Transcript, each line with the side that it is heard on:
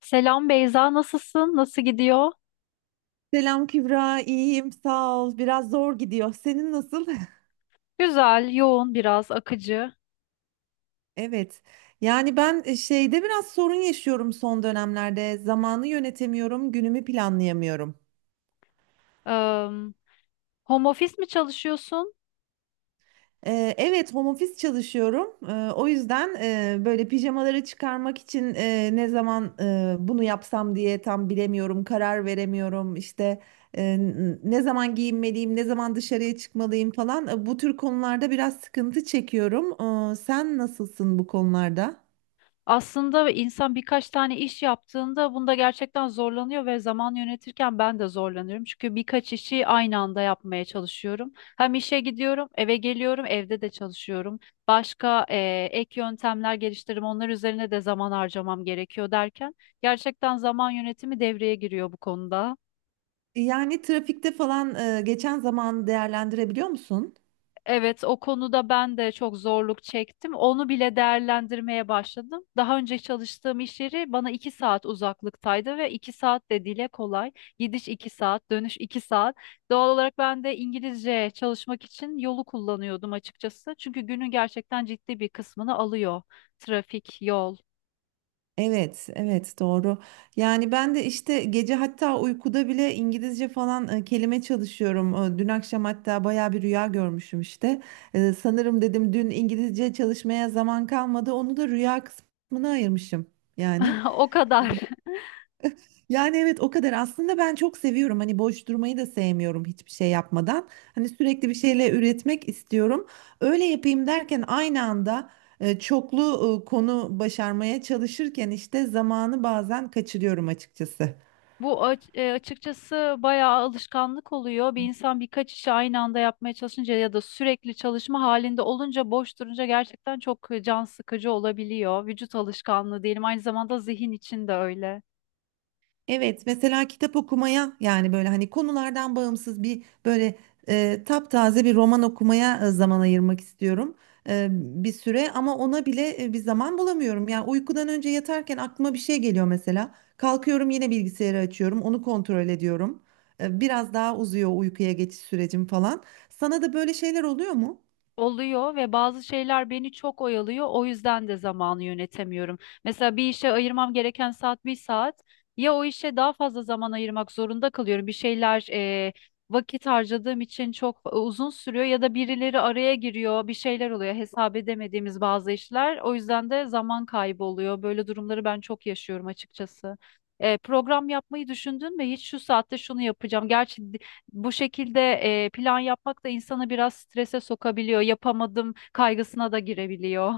left: Selam Beyza, nasılsın? Nasıl gidiyor?
right: Selam Kübra, iyiyim, sağ ol. Biraz zor gidiyor. Senin nasıl?
left: Güzel, yoğun biraz, akıcı.
right: Evet. Yani ben şeyde biraz sorun yaşıyorum son dönemlerde. Zamanı yönetemiyorum, günümü planlayamıyorum.
left: Eee home office mi çalışıyorsun?
right: Evet, home office çalışıyorum. O yüzden böyle pijamaları çıkarmak için ne zaman bunu yapsam diye tam bilemiyorum, karar veremiyorum. İşte ne zaman giyinmeliyim, ne zaman dışarıya çıkmalıyım falan. Bu tür konularda biraz sıkıntı çekiyorum. Sen nasılsın bu konularda?
left: Aslında insan birkaç tane iş yaptığında bunda gerçekten zorlanıyor ve zaman yönetirken ben de zorlanıyorum. Çünkü birkaç işi aynı anda yapmaya çalışıyorum. Hem işe gidiyorum, eve geliyorum, evde de çalışıyorum. Başka ek yöntemler geliştirip onlar üzerine de zaman harcamam gerekiyor derken gerçekten zaman yönetimi devreye giriyor bu konuda.
right: Yani trafikte falan geçen zamanı değerlendirebiliyor musun?
left: Evet, o konuda ben de çok zorluk çektim. Onu bile değerlendirmeye başladım. Daha önce çalıştığım iş yeri bana 2 saat uzaklıktaydı ve 2 saat de dile kolay. Gidiş 2 saat, dönüş 2 saat. Doğal olarak ben de İngilizce çalışmak için yolu kullanıyordum açıkçası. Çünkü günün gerçekten ciddi bir kısmını alıyor. Trafik, yol.
right: Evet, evet, doğru. Yani ben de işte gece, hatta uykuda bile İngilizce falan kelime çalışıyorum. Dün akşam hatta baya bir rüya görmüşüm işte. Sanırım dedim dün İngilizce çalışmaya zaman kalmadı. Onu da rüya kısmına ayırmışım yani.
left: O kadar.
right: Yani evet, o kadar. Aslında ben çok seviyorum, hani boş durmayı da sevmiyorum hiçbir şey yapmadan, hani sürekli bir şeyle üretmek istiyorum, öyle yapayım derken aynı anda çoklu konu başarmaya çalışırken işte zamanı bazen kaçırıyorum açıkçası.
left: Açıkçası bayağı alışkanlık oluyor. Bir insan birkaç işi aynı anda yapmaya çalışınca ya da sürekli çalışma halinde olunca boş durunca gerçekten çok can sıkıcı olabiliyor. Vücut alışkanlığı diyelim, aynı zamanda zihin için de öyle.
right: Evet, mesela kitap okumaya, yani böyle hani konulardan bağımsız bir böyle taptaze bir roman okumaya zaman ayırmak istiyorum bir süre, ama ona bile bir zaman bulamıyorum. Yani uykudan önce yatarken aklıma bir şey geliyor mesela. Kalkıyorum, yine bilgisayarı açıyorum, onu kontrol ediyorum. Biraz daha uzuyor uykuya geçiş sürecim falan. Sana da böyle şeyler oluyor mu?
left: Oluyor ve bazı şeyler beni çok oyalıyor. O yüzden de zamanı yönetemiyorum. Mesela bir işe ayırmam gereken saat bir saat. Ya o işe daha fazla zaman ayırmak zorunda kalıyorum. Bir şeyler vakit harcadığım için çok uzun sürüyor ya da birileri araya giriyor, bir şeyler oluyor. Hesap edemediğimiz bazı işler. O yüzden de zaman kaybı oluyor. Böyle durumları ben çok yaşıyorum açıkçası. Program yapmayı düşündün mü? Hiç şu saatte şunu yapacağım. Gerçi bu şekilde plan yapmak da insanı biraz strese sokabiliyor. Yapamadım kaygısına da girebiliyor.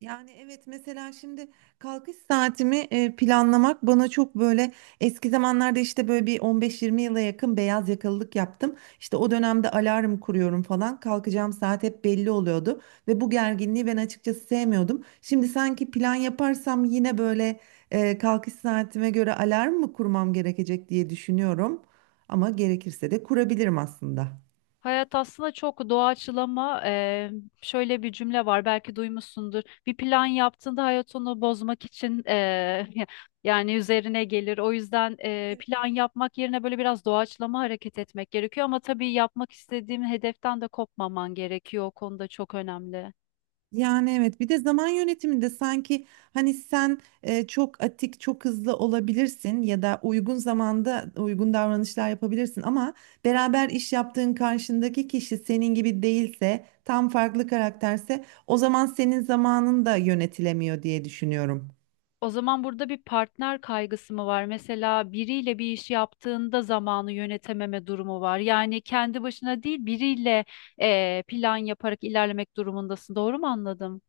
right: Yani evet, mesela şimdi kalkış saatimi planlamak bana çok böyle, eski zamanlarda işte böyle bir 15-20 yıla yakın beyaz yakalılık yaptım. İşte o dönemde alarm kuruyorum falan, kalkacağım saat hep belli oluyordu ve bu gerginliği ben açıkçası sevmiyordum. Şimdi sanki plan yaparsam yine böyle kalkış saatime göre alarm mı kurmam gerekecek diye düşünüyorum, ama gerekirse de kurabilirim aslında.
left: Hayat aslında çok doğaçlama. Şöyle bir cümle var, belki duymuşsundur. Bir plan yaptığında hayat onu bozmak için yani üzerine gelir. O yüzden
right: Evet.
left: plan yapmak yerine böyle biraz doğaçlama hareket etmek gerekiyor. Ama tabii yapmak istediğim hedeften de kopmaman gerekiyor. O konuda çok önemli.
right: Yani evet, bir de zaman yönetiminde sanki, hani sen çok atik, çok hızlı olabilirsin ya da uygun zamanda uygun davranışlar yapabilirsin ama beraber iş yaptığın karşındaki kişi senin gibi değilse, tam farklı karakterse, o zaman senin zamanın da yönetilemiyor diye düşünüyorum.
left: O zaman burada bir partner kaygısı mı var? Mesela biriyle bir iş yaptığında zamanı yönetememe durumu var. Yani kendi başına değil, biriyle plan yaparak ilerlemek durumundasın. Doğru mu anladım?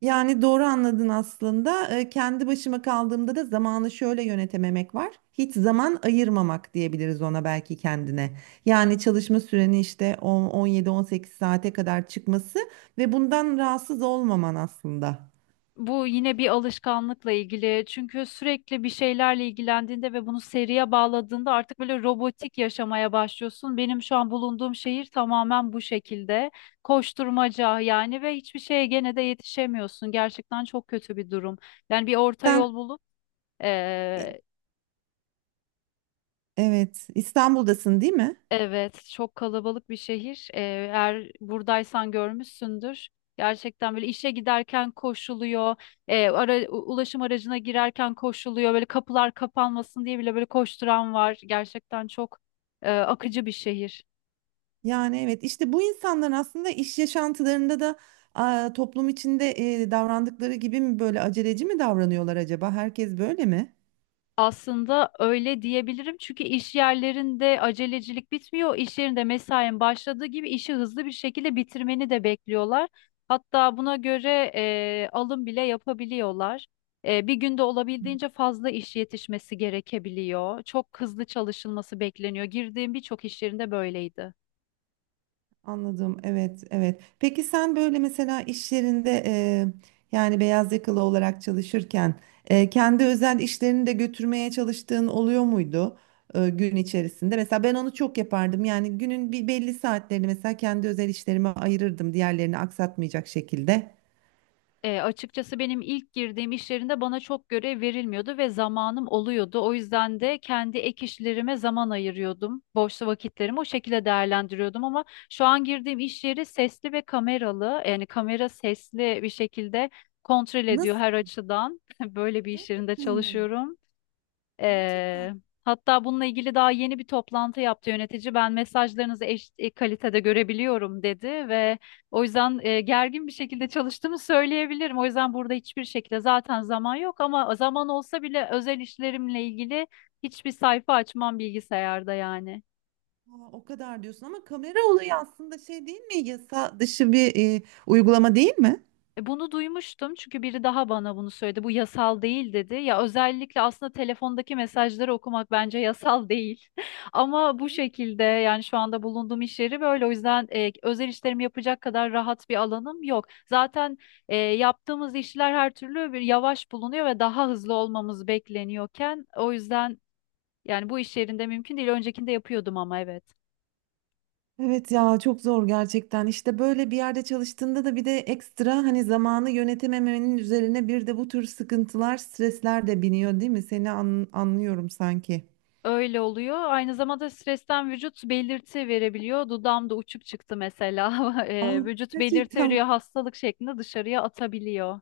right: Yani doğru anladın aslında. Kendi başıma kaldığımda da zamanı şöyle yönetememek var. Hiç zaman ayırmamak diyebiliriz ona belki, kendine. Yani çalışma süreni işte 17-18 saate kadar çıkması ve bundan rahatsız olmaman aslında.
left: Bu yine bir alışkanlıkla ilgili. Çünkü sürekli bir şeylerle ilgilendiğinde ve bunu seriye bağladığında artık böyle robotik yaşamaya başlıyorsun. Benim şu an bulunduğum şehir tamamen bu şekilde. Koşturmaca yani ve hiçbir şeye gene de yetişemiyorsun. Gerçekten çok kötü bir durum. Yani bir orta
right: Sen
left: yol bulup Ee,
right: evet, İstanbul'dasın değil mi?
left: evet, çok kalabalık bir şehir. Eğer buradaysan görmüşsündür. Gerçekten böyle işe giderken koşuluyor, ulaşım aracına girerken koşuluyor. Böyle kapılar kapanmasın diye bile böyle koşturan var. Gerçekten çok akıcı bir şehir.
right: Yani evet, işte bu insanların aslında iş yaşantılarında da, toplum içinde davrandıkları gibi mi böyle aceleci mi davranıyorlar acaba? Herkes böyle mi?
left: Aslında öyle diyebilirim, çünkü iş yerlerinde acelecilik bitmiyor. İş yerinde mesain başladığı gibi işi hızlı bir şekilde bitirmeni de bekliyorlar. Hatta buna göre alım bile yapabiliyorlar. Bir günde olabildiğince fazla iş yetişmesi gerekebiliyor. Çok hızlı çalışılması bekleniyor. Girdiğim birçok iş yerinde böyleydi.
right: Anladım. Evet, evet. Peki sen böyle, mesela iş yerinde yani beyaz yakalı olarak çalışırken kendi özel işlerini de götürmeye çalıştığın oluyor muydu gün içerisinde? Mesela ben onu çok yapardım. Yani günün bir belli saatlerini mesela kendi özel işlerime ayırırdım, diğerlerini aksatmayacak şekilde.
left: Açıkçası benim ilk girdiğim iş yerinde bana çok görev verilmiyordu ve zamanım oluyordu. O yüzden de kendi ek işlerime zaman ayırıyordum. Boş vakitlerimi o şekilde değerlendiriyordum, ama şu an girdiğim iş yeri sesli ve kameralı. Yani kamera sesli bir şekilde kontrol ediyor
right: Nasıl?
left: her açıdan. Böyle bir iş yerinde
right: Gerçekten mi?
left: çalışıyorum.
right: Gerçekten.
left: Ee, Hatta bununla ilgili daha yeni bir toplantı yaptı yönetici. Ben mesajlarınızı eşit kalitede görebiliyorum dedi ve o yüzden gergin bir şekilde çalıştığımı söyleyebilirim. O yüzden burada hiçbir şekilde zaten zaman yok, ama zaman olsa bile özel işlerimle ilgili hiçbir sayfa açmam bilgisayarda yani.
right: Aa, o kadar diyorsun ama kamera olayı aslında şey değil mi? Yasa dışı bir uygulama değil mi?
left: Bunu duymuştum, çünkü biri daha bana bunu söyledi. Bu yasal değil dedi. Ya özellikle aslında telefondaki mesajları okumak bence yasal değil. Ama bu şekilde yani şu anda bulunduğum iş yeri böyle. O yüzden özel işlerimi yapacak kadar rahat bir alanım yok. Zaten yaptığımız işler her türlü bir yavaş bulunuyor ve daha hızlı olmamız bekleniyorken, o yüzden yani bu iş yerinde mümkün değil. Öncekinde yapıyordum, ama evet.
right: Evet ya, çok zor gerçekten. İşte böyle bir yerde çalıştığında da bir de ekstra, hani zamanı yönetememenin üzerine bir de bu tür sıkıntılar, stresler de biniyor değil mi? Seni anlıyorum sanki.
left: Öyle oluyor. Aynı zamanda stresten vücut belirti verebiliyor. Dudağımda uçuk çıktı mesela.
right: Aa,
left: Vücut belirti
right: gerçekten.
left: veriyor, hastalık şeklinde dışarıya atabiliyor.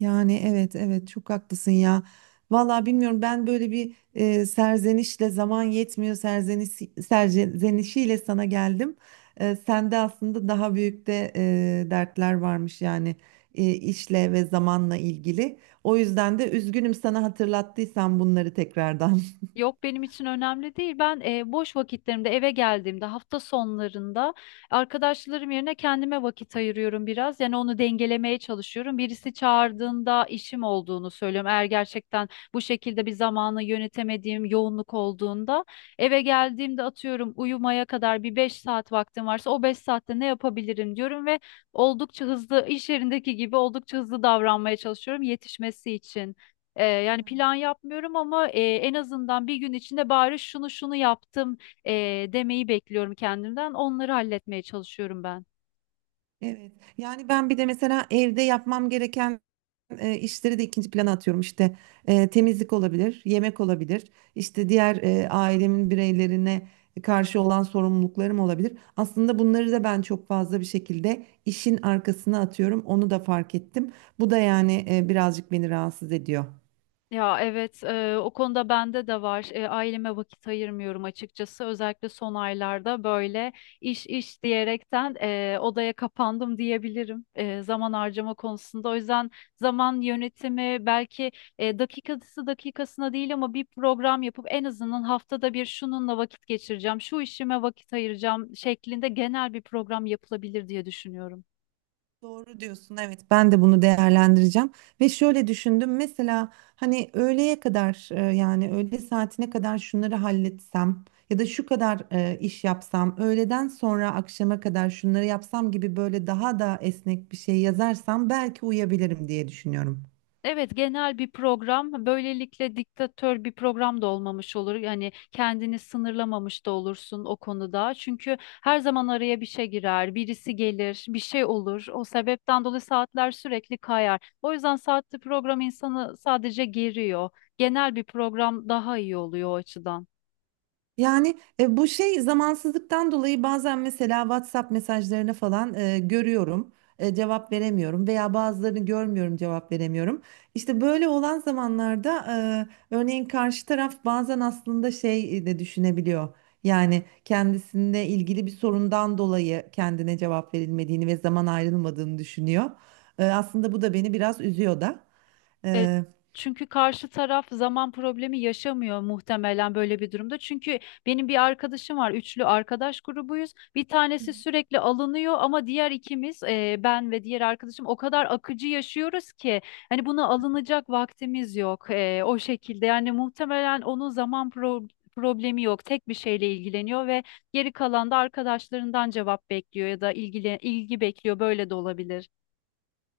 right: Yani evet, evet, çok haklısın ya. Vallahi bilmiyorum, ben böyle bir serzenişle, zaman yetmiyor serzenişiyle sana geldim. Sende aslında daha büyük de dertler varmış yani, işle ve zamanla ilgili. O yüzden de üzgünüm sana hatırlattıysam bunları tekrardan.
left: Yok, benim için önemli değil. Ben boş vakitlerimde, eve geldiğimde, hafta sonlarında arkadaşlarım yerine kendime vakit ayırıyorum biraz. Yani onu dengelemeye çalışıyorum. Birisi çağırdığında işim olduğunu söylüyorum. Eğer gerçekten bu şekilde bir zamanı yönetemediğim yoğunluk olduğunda, eve geldiğimde, atıyorum, uyumaya kadar bir 5 saat vaktim varsa o 5 saatte ne yapabilirim diyorum ve oldukça hızlı, iş yerindeki gibi oldukça hızlı davranmaya çalışıyorum yetişmesi için. Yani plan yapmıyorum, ama en azından bir gün içinde bari şunu şunu yaptım e, demeyi bekliyorum kendimden. Onları halletmeye çalışıyorum ben.
right: Evet, yani ben bir de mesela evde yapmam gereken işleri de ikinci plana atıyorum. İşte temizlik olabilir, yemek olabilir, işte diğer ailemin bireylerine karşı olan sorumluluklarım olabilir. Aslında bunları da ben çok fazla bir şekilde işin arkasına atıyorum. Onu da fark ettim. Bu da yani birazcık beni rahatsız ediyor.
left: Ya evet, o konuda bende de var. Aileme vakit ayırmıyorum açıkçası. Özellikle son aylarda böyle iş iş diyerekten odaya kapandım diyebilirim zaman harcama konusunda. O yüzden zaman yönetimi belki dakikası dakikasına değil, ama bir program yapıp en azından haftada bir şununla vakit geçireceğim, şu işime vakit ayıracağım şeklinde genel bir program yapılabilir diye düşünüyorum.
right: Doğru diyorsun. Evet, ben de bunu değerlendireceğim ve şöyle düşündüm. Mesela, hani öğleye kadar yani öğle saatine kadar şunları halletsem ya da şu kadar iş yapsam, öğleden sonra akşama kadar şunları yapsam gibi, böyle daha da esnek bir şey yazarsam belki uyabilirim diye düşünüyorum.
left: Evet, genel bir program. Böylelikle diktatör bir program da olmamış olur. Yani kendini sınırlamamış da olursun o konuda. Çünkü her zaman araya bir şey girer, birisi gelir, bir şey olur. O sebepten dolayı saatler sürekli kayar. O yüzden saatli program insanı sadece geriyor. Genel bir program daha iyi oluyor o açıdan.
right: Yani bu şey zamansızlıktan dolayı bazen mesela WhatsApp mesajlarını falan görüyorum, cevap veremiyorum veya bazılarını görmüyorum, cevap veremiyorum. İşte böyle olan zamanlarda örneğin karşı taraf bazen aslında şey de düşünebiliyor. Yani kendisinde ilgili bir sorundan dolayı kendine cevap verilmediğini ve zaman ayrılmadığını düşünüyor. Aslında bu da beni biraz üzüyor da.
left: E, Çünkü karşı taraf zaman problemi yaşamıyor muhtemelen böyle bir durumda. Çünkü benim bir arkadaşım var, üçlü arkadaş grubuyuz. Bir tanesi sürekli alınıyor, ama diğer ikimiz, ben ve diğer arkadaşım o kadar akıcı yaşıyoruz ki hani buna alınacak vaktimiz yok. O şekilde yani muhtemelen onun zaman problemi yok. Tek bir şeyle ilgileniyor ve geri kalan da arkadaşlarından cevap bekliyor ya da ilgi bekliyor. Böyle de olabilir.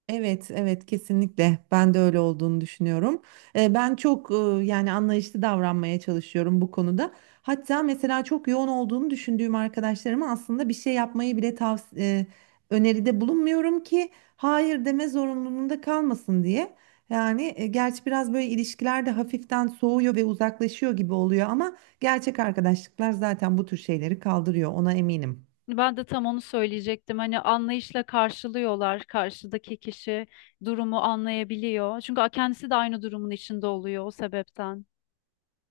right: Evet, evet, kesinlikle ben de öyle olduğunu düşünüyorum. Ben çok yani anlayışlı davranmaya çalışıyorum bu konuda. Hatta mesela çok yoğun olduğunu düşündüğüm arkadaşlarıma aslında bir şey yapmayı bile öneride bulunmuyorum ki hayır deme zorunluluğunda kalmasın diye. Yani gerçi biraz böyle ilişkiler de hafiften soğuyor ve uzaklaşıyor gibi oluyor, ama gerçek arkadaşlıklar zaten bu tür şeyleri kaldırıyor, ona eminim.
left: Ben de tam onu söyleyecektim. Hani anlayışla karşılıyorlar. Karşıdaki kişi durumu anlayabiliyor. Çünkü kendisi de aynı durumun içinde oluyor o sebepten.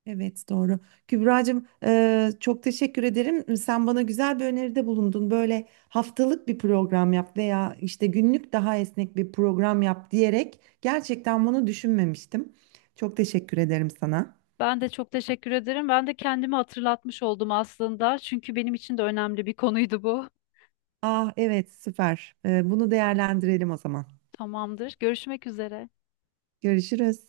right: Evet, doğru. Kübra'cığım, çok teşekkür ederim. Sen bana güzel bir öneride bulundun. Böyle haftalık bir program yap veya işte günlük daha esnek bir program yap diyerek, gerçekten bunu düşünmemiştim. Çok teşekkür ederim sana.
left: Ben de çok teşekkür ederim. Ben de kendimi hatırlatmış oldum aslında. Çünkü benim için de önemli bir konuydu bu.
right: Ah evet, süper. Bunu değerlendirelim o zaman.
left: Tamamdır. Görüşmek üzere.
right: Görüşürüz.